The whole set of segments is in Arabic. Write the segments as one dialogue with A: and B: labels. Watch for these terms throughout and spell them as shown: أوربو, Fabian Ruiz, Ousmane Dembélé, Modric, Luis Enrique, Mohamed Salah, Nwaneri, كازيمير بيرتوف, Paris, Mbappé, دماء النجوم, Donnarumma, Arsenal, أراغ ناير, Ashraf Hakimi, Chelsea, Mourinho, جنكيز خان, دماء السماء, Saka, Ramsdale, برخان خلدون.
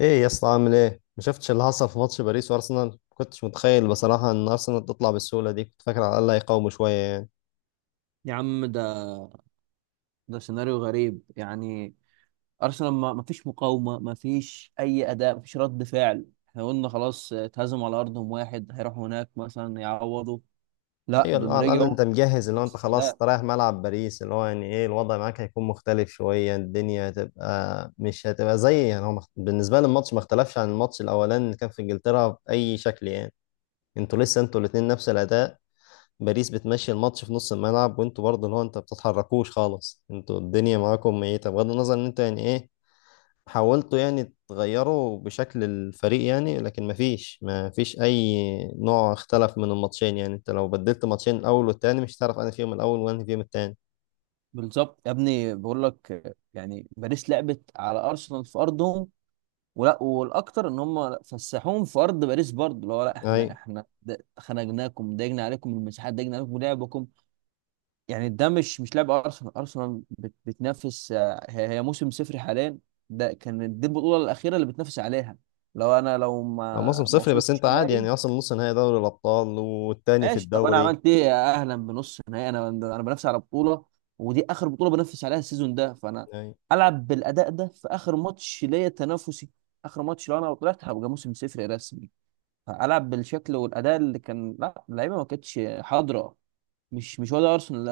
A: ايه يا اسطى؟ عامل ايه؟ ما شفتش اللي حصل في ماتش باريس وارسنال؟ ما كنتش متخيل بصراحه ان ارسنال تطلع بالسهوله دي، كنت فاكر على الاقل هيقاوموا شويه يعني.
B: يا عم ده سيناريو غريب، يعني ارسنال ما فيش مقاومه، ما فيش اي اداء، ما فيش رد فعل. احنا قلنا خلاص اتهزموا على ارضهم واحد، هيروحوا هناك مثلا يعوضوا. لا،
A: ايوه، اللي هو
B: دول
A: على الاقل
B: رجعوا
A: انت مجهز، اللي هو انت
B: نفس
A: خلاص
B: اداء.
A: انت رايح ملعب باريس، اللي هو يعني ايه الوضع معاك هيكون مختلف شويه، الدنيا هتبقى مش هتبقى زي يعني، بالنسبه لي الماتش ما اختلفش عن الماتش الاولاني اللي كان في انجلترا باي شكل يعني. انتوا لسه انتوا الاثنين نفس الاداء. باريس بتمشي الماتش في نص الملعب وانتوا برضه اللي هو انت بتتحركوش خالص، انتوا الدنيا معاكم ميته بغض النظر ان انتوا يعني ايه. حاولتوا يعني تغيروا بشكل الفريق يعني، لكن مفيش أي نوع اختلف من الماتشين يعني. أنت لو بدلت ماتشين الأول والتاني مش هتعرف أنا فيهم الأول وأنا فيهم التاني.
B: بالظبط يا ابني، بقول لك يعني باريس لعبت على ارسنال في ارضهم، ولا والاكتر ان هم فسحوهم في ارض باريس برضه. اللي هو لا احنا،
A: أي.
B: خنقناكم ضايقنا عليكم المساحات، ضايقنا عليكم لعبكم. يعني ده مش لاعب ارسنال. ارسنال بتنافس هي موسم صفري حاليا. ده كان، دي البطوله الاخيره اللي بتنافس عليها. لو انا،
A: موسم
B: ما
A: صفري، بس
B: وصلتش
A: أنت عادي
B: نهائي،
A: يعني، أصلا نص نهائي دوري الأبطال والتاني في
B: ماشي، طب انا
A: الدوري.
B: عملت ايه؟ يا اهلا بنص نهائي. انا بنافس على بطوله، ودي اخر بطوله بنافس عليها السيزون ده، فانا
A: أي.
B: العب بالاداء ده في اخر ماتش ليا تنافسي. اخر ماتش، لو انا طلعت هبقى موسم صفري رسمي، فالعب بالشكل والاداء اللي كان؟ لا، اللعيبه ما كانتش حاضره، مش مش ولا ارسنال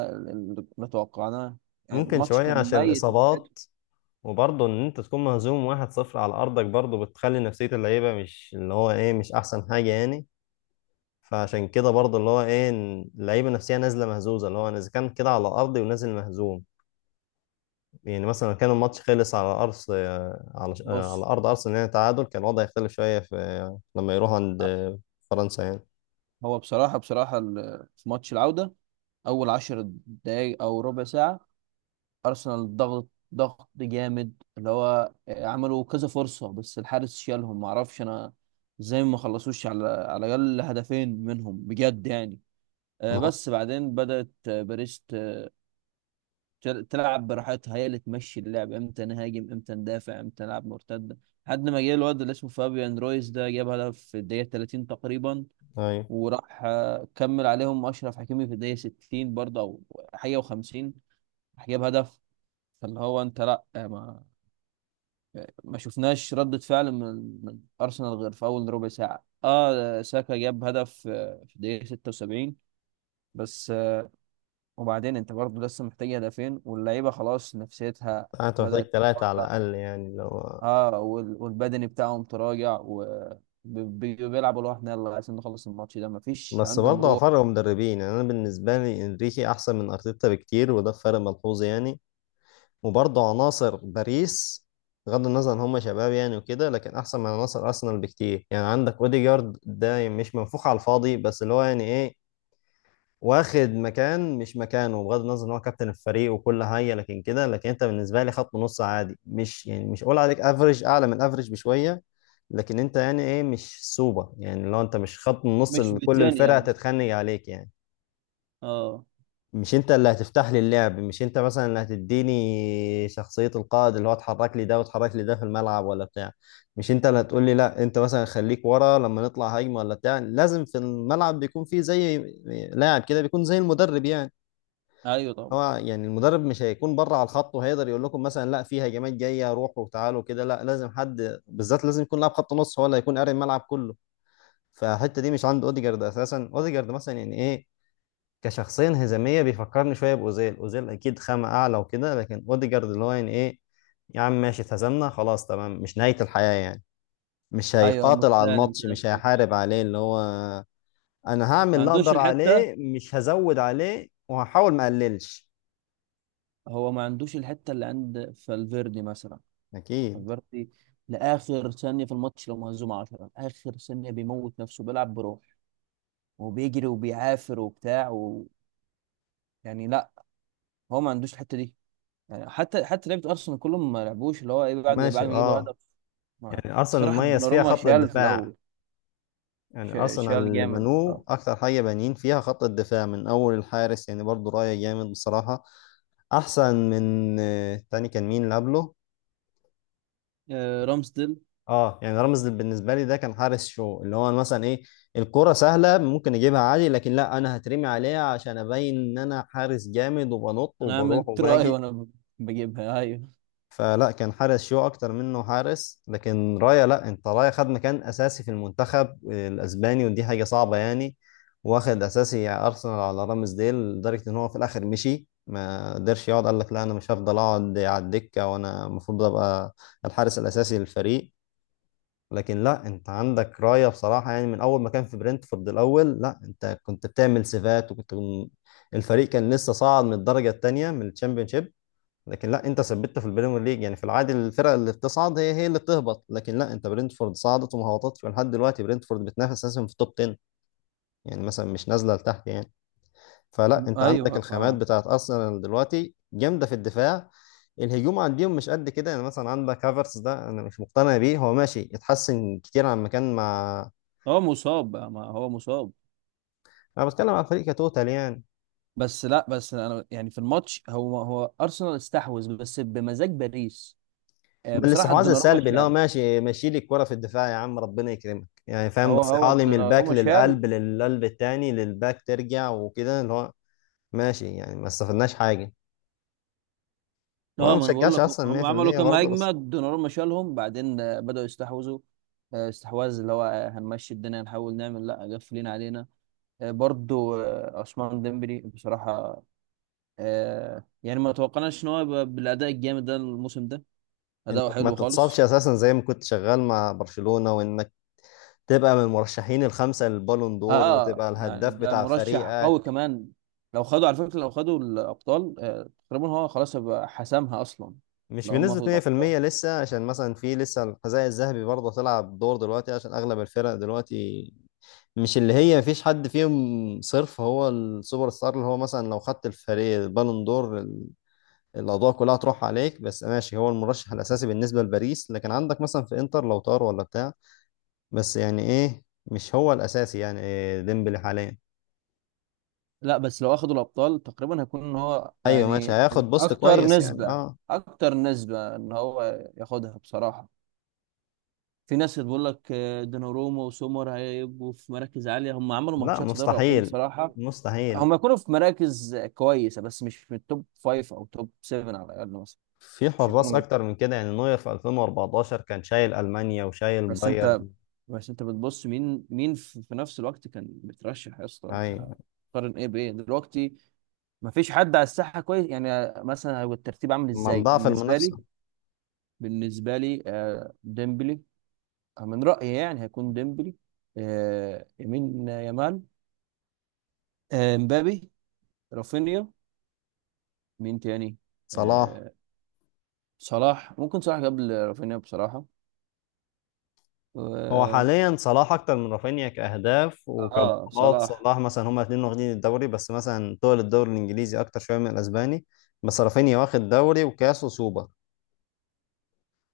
B: اللي توقعناه. يعني
A: ممكن
B: الماتش
A: شوية
B: كان
A: عشان
B: ميت من ناحيته.
A: الإصابات، وبرضه إن أنت تكون مهزوم واحد صفر على أرضك برضه بتخلي نفسية اللعيبة مش اللي هو إيه مش أحسن حاجة يعني. فعشان كده برضه اللي هو ايه إن اللعيبه نفسها نازله مهزوزه، اللي هو انا اذا كان كده على ارضي ونازل مهزوم. يعني مثلا كان الماتش خلص على أرض، على
B: بص،
A: أرض أرسنال، يعني تعادل، كان الوضع يختلف شوية في لما يروح عند فرنسا يعني.
B: هو بصراحه في ماتش العوده، اول عشر دقايق او ربع ساعه ارسنال ضغط، جامد اللي هو عملوا كذا فرصه، بس الحارس شالهم. ما اعرفش انا ازاي ما خلصوش على الاقل هدفين منهم، بجد يعني.
A: ما هو
B: بس بعدين بدات باريس تلعب براحتها، هي اللي تمشي اللعب، امتى نهاجم، امتى ندافع، امتى نلعب مرتده، لحد ما جه الواد اللي اسمه فابيان رويز، ده جاب هدف في الدقيقه 30 تقريبا.
A: أيوة.
B: وراح كمل عليهم اشرف حكيمي في الدقيقه 60 برضه، او حاجه و50، راح جاب هدف. فاللي هو انت لا، ما شفناش ردة فعل من ارسنال غير في اول ربع ساعه. اه، ساكا جاب هدف في الدقيقه 76 بس. وبعدين انت برضه لسه محتاج هدفين، واللعيبه خلاص نفسيتها
A: أنت محتاج
B: بدأت،
A: ثلاثة على الأقل يعني لو.
B: اه، والبدني بتاعهم تراجع، وبيلعبوا لوحدنا، يلا عايزين نخلص الماتش ده، مفيش
A: بس
B: عندهم
A: برضه هو
B: روح.
A: فرق مدربين يعني، أنا بالنسبة لي إنريكي أحسن من أرتيتا بكتير، وده فرق ملحوظ يعني. وبرضه عناصر باريس بغض النظر إن هم شباب يعني وكده، لكن أحسن من عناصر أرسنال بكتير يعني. عندك أوديجارد ده مش منفوخ على الفاضي بس اللي هو يعني إيه، واخد مكان مش مكانه. بغض النظر ان هو كابتن الفريق وكل حاجه لكن كده، لكن انت بالنسبه لي خط نص عادي، مش يعني مش اقول عليك افريج، اعلى من افريج بشويه، لكن انت يعني ايه مش سوبر. يعني لو انت مش خط النص
B: مش
A: اللي كل
B: بتاني
A: الفرق
B: يا مثلا،
A: هتتخنق عليك يعني،
B: اه.
A: مش انت اللي هتفتح لي اللعب، مش انت مثلا اللي هتديني شخصية القائد، اللي هو اتحرك لي ده واتحرك لي ده في الملعب ولا بتاع، مش انت اللي هتقول لي لا انت مثلا خليك ورا لما نطلع هجمة ولا بتاع. لازم في الملعب بيكون في زي لاعب كده بيكون زي المدرب يعني.
B: ايوه طبعا.
A: هو يعني المدرب مش هيكون بره على الخط وهيقدر يقول لكم مثلا لا في هجمات جايه روحوا وتعالوا كده، لا لازم حد بالذات، لازم يكون لاعب خط نص هو اللي هيكون قاري الملعب كله. فالحته دي مش عند اوديجارد اساسا. اوديجارد مثلا يعني ايه كشخصيه انهزاميه، بيفكرني شويه باوزيل، اوزيل اكيد خامه اعلى وكده، لكن اوديجارد اللي هو يعني ايه يا عم ماشي اتهزمنا خلاص تمام مش نهايه الحياه يعني. مش
B: ايوه،
A: هيقاتل على
B: متسالم
A: الماتش،
B: كده
A: مش
B: في نفسه.
A: هيحارب عليه، اللي هو انا هعمل
B: ما
A: اللي
B: عندوش
A: اقدر
B: الحته.
A: عليه مش هزود عليه وهحاول ما اقللش.
B: هو ما عندوش الحته اللي عند فالفيردي مثلا.
A: اكيد.
B: فالفيردي لاخر ثانيه في الماتش، لو مهزوم 10 اخر ثانيه بيموت نفسه، بيلعب بروح، وبيجري، وبيعافر، وبتاع، و... يعني لا، هو ما عندوش الحته دي. يعني حتى لعيبه ارسنال كلهم ما لعبوش اللي هو ايه
A: ماشي
B: بعد ما يجيبوا
A: اه.
B: الهدف ما-
A: يعني ارسنال
B: بصراحة
A: مميز فيها
B: الدوناروما
A: خط
B: شال في
A: الدفاع،
B: الأول.
A: يعني ارسنال
B: شال
A: اللي
B: جامد،
A: بنوه
B: اه.
A: اكتر حاجه بانيين فيها خط الدفاع من اول الحارس، يعني برضو رايه جامد بصراحه، احسن من تاني كان مين اللي قبله.
B: رامسديل.
A: اه يعني رامز بالنسبه لي ده كان حارس شو، اللي هو مثلا ايه الكره سهله ممكن اجيبها عادي لكن لا انا هترمي عليها عشان ابين ان انا حارس جامد وبنط
B: أنا
A: وبروح
B: عملت رأي
A: وباجي.
B: وأنا بجيبها أيوه،
A: فلا، كان حارس شو اكتر منه حارس، لكن رايا لا انت رايا خد مكان اساسي في المنتخب الاسباني ودي حاجه صعبه يعني. واخد اساسي ارسنال على رامز ديل، لدرجه ان هو في الاخر مشي ما قدرش يقعد، قال لك لا انا مش هفضل اقعد على الدكه وانا المفروض ابقى الحارس الاساسي للفريق. لكن لا انت عندك رايا بصراحه، يعني من اول ما كان في برنتفورد الاول، لا انت كنت بتعمل سيفات، وكنت الفريق كان لسه صاعد من الدرجه الثانيه من الشامبيونشيب، لكن لا انت ثبتت في البريمير ليج. يعني في العادي الفرق اللي بتصعد هي هي اللي بتهبط، لكن لا انت برينتفورد صعدت وما هبطتش، ولحد دلوقتي برينتفورد بتنافس اساسا في التوب 10، يعني مثلا مش نازله لتحت يعني. فلا انت عندك
B: أيوه ف-
A: الخامات بتاعت ارسنال دلوقتي جامده في الدفاع. الهجوم عندهم مش قد كده، يعني مثلا عندك هافرتس ده انا مش مقتنع بيه، هو ماشي اتحسن كتير عن مكان مع.
B: هو مصاب بقى، ما هو مصاب.
A: انا بتكلم على الفريق كتوتال يعني،
B: بس لا بس أنا يعني في الماتش، هو أرسنال استحوذ بس بمزاج باريس.
A: من
B: بصراحة
A: الاستحواذ
B: الدوناروما
A: السلبي اللي هو
B: شال،
A: ماشي ماشي لي الكرة في الدفاع يا عم ربنا يكرمك يعني فاهم،
B: هو
A: بصيها لي من الباك
B: الدوناروما شال.
A: للقلب، للقلب التاني، للباك، ترجع وكده، اللي هو ماشي يعني ما استفدناش حاجة. وانا
B: اه،
A: ما
B: ما انا بقول
A: بشجعش
B: لك،
A: اصلا
B: هم عملوا
A: 100%
B: كام
A: برضه، بس
B: هجمه، دوناروما شالهم، بعدين بدأوا يستحوذوا، استحواذ اللي هو هنمشي الدنيا، نحاول نعمل، لا قافلين علينا. برضو عثمان ديمبلي بصراحة، يعني ما توقعناش ان هو يبقى بالاداء الجامد ده الموسم ده. اداؤه
A: انك ما
B: حلو
A: تتصابش
B: خالص.
A: اساسا زي ما كنت شغال مع برشلونة وانك تبقى من المرشحين الخمسة للبالون دور
B: اه،
A: وتبقى
B: يعني
A: الهداف
B: ده
A: بتاع
B: مرشح قوي
A: فريقك
B: كمان. لو خدوا، على فكرة، لو خدوا الابطال تقريبا هو خلاص هيبقى حسمها اصلا.
A: مش
B: لو هم
A: بنسبة
B: اخدوا الابطال،
A: 100%. لسه عشان مثلا في لسه الحذاء الذهبي برضه هتلعب دور دلوقتي، عشان اغلب الفرق دلوقتي مش اللي هي مفيش حد فيهم صرف هو السوبر ستار، اللي هو مثلا لو خدت الفريق البالون دور الأضواء كلها هتروح عليك، بس ماشي هو المرشح الأساسي بالنسبة لباريس، لكن عندك مثلا في إنتر لو طار ولا بتاع، بس يعني إيه مش هو الأساسي، يعني إيه ديمبلي حاليا.
B: لا بس لو اخدوا الابطال تقريبا هيكون ان هو
A: أيوه ماشي
B: يعني
A: هياخد بوست
B: اكتر
A: كويس يعني
B: نسبة
A: أه.
B: اكتر نسبة ان هو ياخدها بصراحة. في ناس بتقول لك دوناروما وسومر هيبقوا في مراكز عاليه، هم عملوا
A: لا
B: ماتشات في دوري الابطال
A: مستحيل.
B: بصراحه.
A: مستحيل.
B: هم يكونوا في مراكز كويسه، بس مش من التوب فايف او توب 7 على الاقل مثلا،
A: في
B: مش هيكونوا
A: حراس
B: من
A: أكتر من كده، يعني نوير في 2014 كان شايل ألمانيا وشايل
B: بس انت
A: بايرن.
B: بس انت بتبص مين في نفس الوقت كان مترشح يا اسطى؟ انت
A: أيوه.
B: قارن ايه بايه دلوقتي؟ ما فيش حد على الساحه كويس يعني. مثلا هو الترتيب عامل
A: أمال
B: ازاي
A: ضعف
B: بالنسبه لي؟
A: المنافسة.
B: ديمبلي، من رايي يعني هيكون ديمبلي، يمين يامال، مبابي، رافينيا، مين تاني؟
A: صلاح.
B: آه، صلاح. ممكن صلاح قبل رافينيا بصراحة،
A: هو
B: و-
A: حاليا صلاح اكتر من رافينيا كاهداف
B: اه
A: وكبطولات.
B: صلاح.
A: صلاح مثلا هما الاثنين واخدين الدوري، بس مثلا طول الدوري الانجليزي اكتر شويه من الاسباني. بس رافينيا واخد دوري وكاس وسوبر،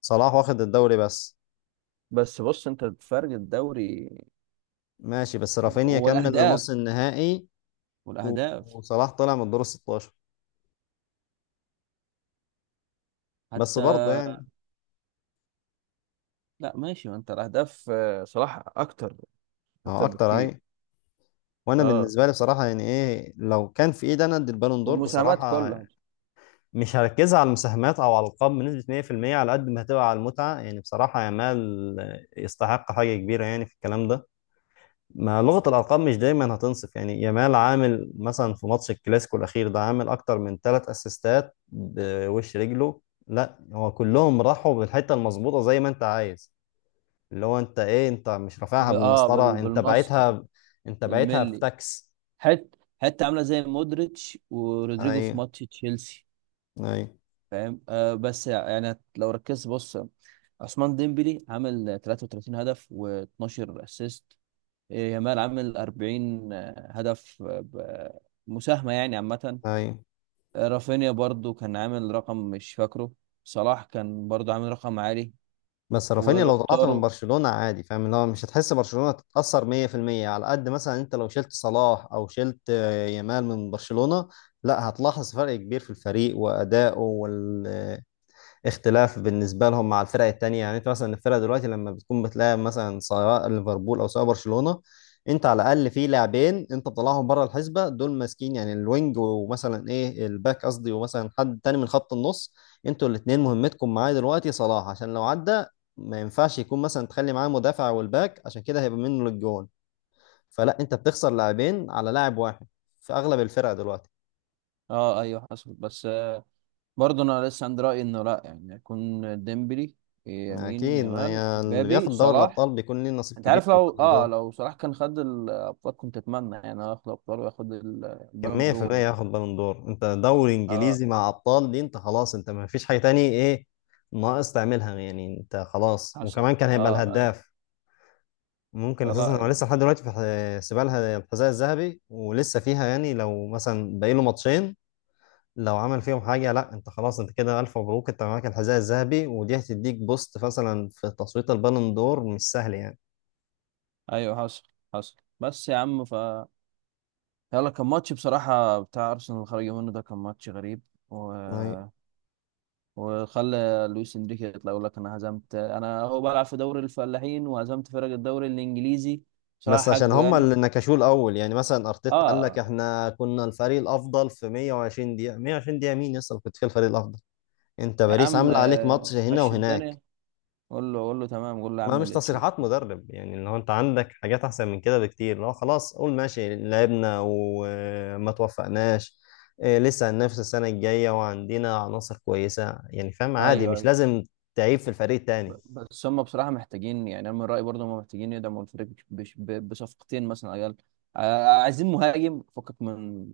A: صلاح واخد الدوري بس.
B: بس بص، انت فرق الدوري
A: ماشي، بس رافينيا كمل
B: والاهداف
A: لنص النهائي، و-
B: والاهداف
A: وصلاح طلع من الدور 16. بس
B: حتى
A: برضه يعني
B: لا ماشي، ما انت الاهداف صلاح اكتر،
A: ما هو
B: اكتر
A: اكتر
B: بكتير.
A: اهي. وانا
B: اه،
A: بالنسبه لي بصراحه يعني ايه، لو كان في ايدي انا ادي البالون دور
B: والمساهمات
A: بصراحه،
B: كلها
A: مش هركزها على المساهمات او على الالقاب بنسبه 100%، على قد ما هتبقى على المتعه يعني بصراحه، يامال يستحق حاجه كبيره يعني في الكلام ده. ما لغه الارقام مش دايما هتنصف. يعني يامال عامل مثلا في ماتش الكلاسيكو الاخير ده عامل اكتر من ثلاث اسيستات بوش رجله، لا هو كلهم راحوا بالحته المظبوطه زي ما انت عايز، اللي هو انت ايه انت مش رافعها بالمسطره، انت
B: بالماستر
A: بعتها، انت بعتها في
B: بالملي.
A: تاكس.
B: حت حتى عامله زي مودريتش ورودريجو
A: ايوه.
B: في ماتش تشيلسي،
A: ايوه.
B: فاهم؟ آه، بس يعني لو ركزت، بص، عثمان ديمبلي عامل 33 هدف و12 اسيست، يامال عامل 40 هدف مساهمة يعني عامة.
A: ايوه.
B: رافينيا برضو كان عامل رقم، مش فاكره. صلاح كان برضو عامل رقم عالي،
A: بس رافينيا لو طلعت من
B: ولوتارو.
A: برشلونة عادي فاهم اللي هو مش هتحس برشلونة تتأثر 100%. على قد مثلا انت لو شلت صلاح او شلت يامال من برشلونة، لا هتلاحظ فرق كبير في الفريق وأدائه وال اختلاف بالنسبه لهم مع الفرق التانية يعني. انت مثلا الفرق دلوقتي لما بتكون بتلاعب مثلا سواء ليفربول او سواء برشلونه، انت على الاقل في لاعبين انت بتطلعهم بره الحسبه، دول ماسكين يعني الوينج ومثلا ايه الباك قصدي ومثلا حد تاني من خط النص، انتوا الاثنين مهمتكم معايا دلوقتي صلاح عشان لو عدى ما ينفعش يكون مثلا تخلي معاه مدافع والباك عشان كده هيبقى منه للجون، فلا انت بتخسر لاعبين على لاعب واحد في اغلب الفرق دلوقتي.
B: اه ايوه، حصل. بس برضو انا لسه عندي رأيي انه لا، يعني يكون ديمبلي،
A: يعني
B: يمين
A: اكيد
B: يامال،
A: هي اللي
B: مبابي،
A: بياخد دوري
B: صلاح.
A: الابطال بيكون ليه نصيب
B: انت
A: كبير
B: عارف،
A: في البالون دور.
B: لو صلاح كان خد الابطال كنت اتمنى يعني هو ياخد الابطال وياخد
A: كان
B: البالون دور
A: 100%
B: يعني.
A: ياخد بالون دور، انت دوري
B: اه
A: انجليزي مع ابطال دي انت خلاص انت ما فيش حاجه تاني ايه ناقص تعملها يعني، انت خلاص
B: حصل،
A: وكمان كان هيبقى
B: اه ايوه.
A: الهداف. ممكن اساسا
B: فلا
A: هو
B: يعني.
A: لسه لحد دلوقتي في سيبها الحذاء الذهبي ولسه فيها، يعني لو مثلا باقي له ماتشين لو عمل فيهم حاجه لا انت خلاص انت كده الف مبروك انت معاك الحذاء الذهبي، ودي هتديك بوست مثلا في تصويت البالون دور مش سهل يعني.
B: ايوه حصل، حصل. بس يا عم، يلا، كان ماتش بصراحة، بتاع ارسنال اللي خرج منه ده كان ماتش غريب و...
A: طيب.
B: وخلى لويس انريكي يطلع يقول لك انا هزمت، انا هو بلعب في دوري الفلاحين وهزمت فرق الدوري الانجليزي. بصراحة
A: بس عشان
B: حقه
A: هما
B: يعني.
A: اللي نكشوه الاول، يعني مثلا ارتيتا قال لك
B: اه
A: احنا كنا الفريق الافضل في 120 دقيقه، 120 دقيقه مين يصل كنت فيها الفريق الافضل؟ انت
B: يا
A: باريس
B: عم،
A: عامله عليك ماتش هنا
B: مشي
A: وهناك.
B: الدنيا، قول له تمام، قول له يا
A: ما
B: عم
A: مش
B: اللي تشوف.
A: تصريحات مدرب يعني، اللي هو انت عندك حاجات احسن من كده بكتير، لو خلاص قول ماشي لعبنا وما توفقناش إيه، لسه هننافس السنه الجايه وعندنا عناصر كويسه يعني، فاهم؟ عادي
B: ايوه،
A: مش
B: ايوه،
A: لازم تعيب في الفريق التاني.
B: بس هم بصراحة محتاجين، يعني أنا من رأيي برضه هم محتاجين يدعموا الفريق بصفقتين مثلا، عيال عايزين مهاجم فكك من،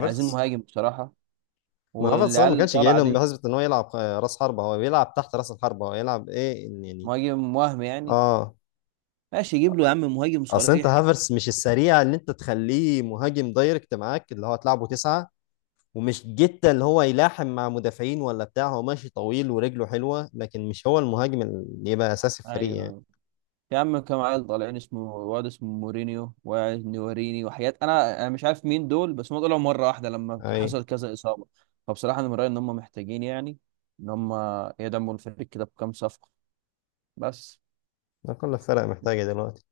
B: عايزين مهاجم بصراحة،
A: ما هو صلاح ما
B: والعيال اللي
A: كانش جاي
B: طالعة
A: لهم
B: دي
A: بحسبة ان هو يلعب راس حربة، هو بيلعب تحت راس الحربة، هو يلعب ايه إن يعني.
B: مهاجم، وهم يعني،
A: اه.
B: ماشي يجيب له يا عم مهاجم
A: اصل انت
B: صريح.
A: هافرس مش السريع اللي انت تخليه مهاجم دايركت معاك اللي هو تلعبه تسعة، ومش جدا اللي هو يلاحم مع مدافعين ولا بتاع، هو ماشي طويل ورجله حلوة لكن مش هو المهاجم اللي يبقى اساسي في
B: أيوه،
A: الفريق يعني.
B: أيوه. يا عم كام عيل طالعين، اسمه واد اسمه مورينيو، وواحد نواريني، وحاجات أنا مش عارف مين دول، بس هم طلعوا مرة واحدة لما
A: اي.
B: حصل كذا إصابة. فبصراحة أنا من رأيي إن هم محتاجين يعني، إن هم يدعموا الفريق كده بكام صفقة بس.
A: ده كل الفرق محتاجة دلوقتي.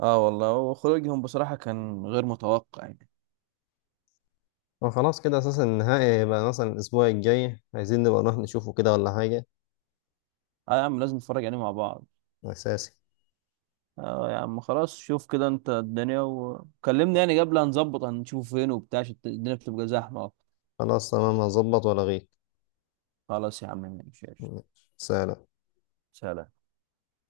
B: اه والله، وخروجهم بصراحة كان غير متوقع يعني.
A: وخلاص كده اساسا النهائي هيبقى مثلا الاسبوع الجاي، عايزين نبقى نروح نشوفه كده ولا حاجة؟
B: اه يا عم لازم نتفرج عليه مع بعض.
A: اساسي.
B: اه يا عم، خلاص، شوف كده انت الدنيا وكلمني يعني قبل، هنظبط، هنشوف فين وبتاع عشان الدنيا بتبقى زحمة.
A: خلاص تمام هظبط ولا غير.
B: خلاص يا عم، ماشي، قشطة.
A: سلام.
B: سلام.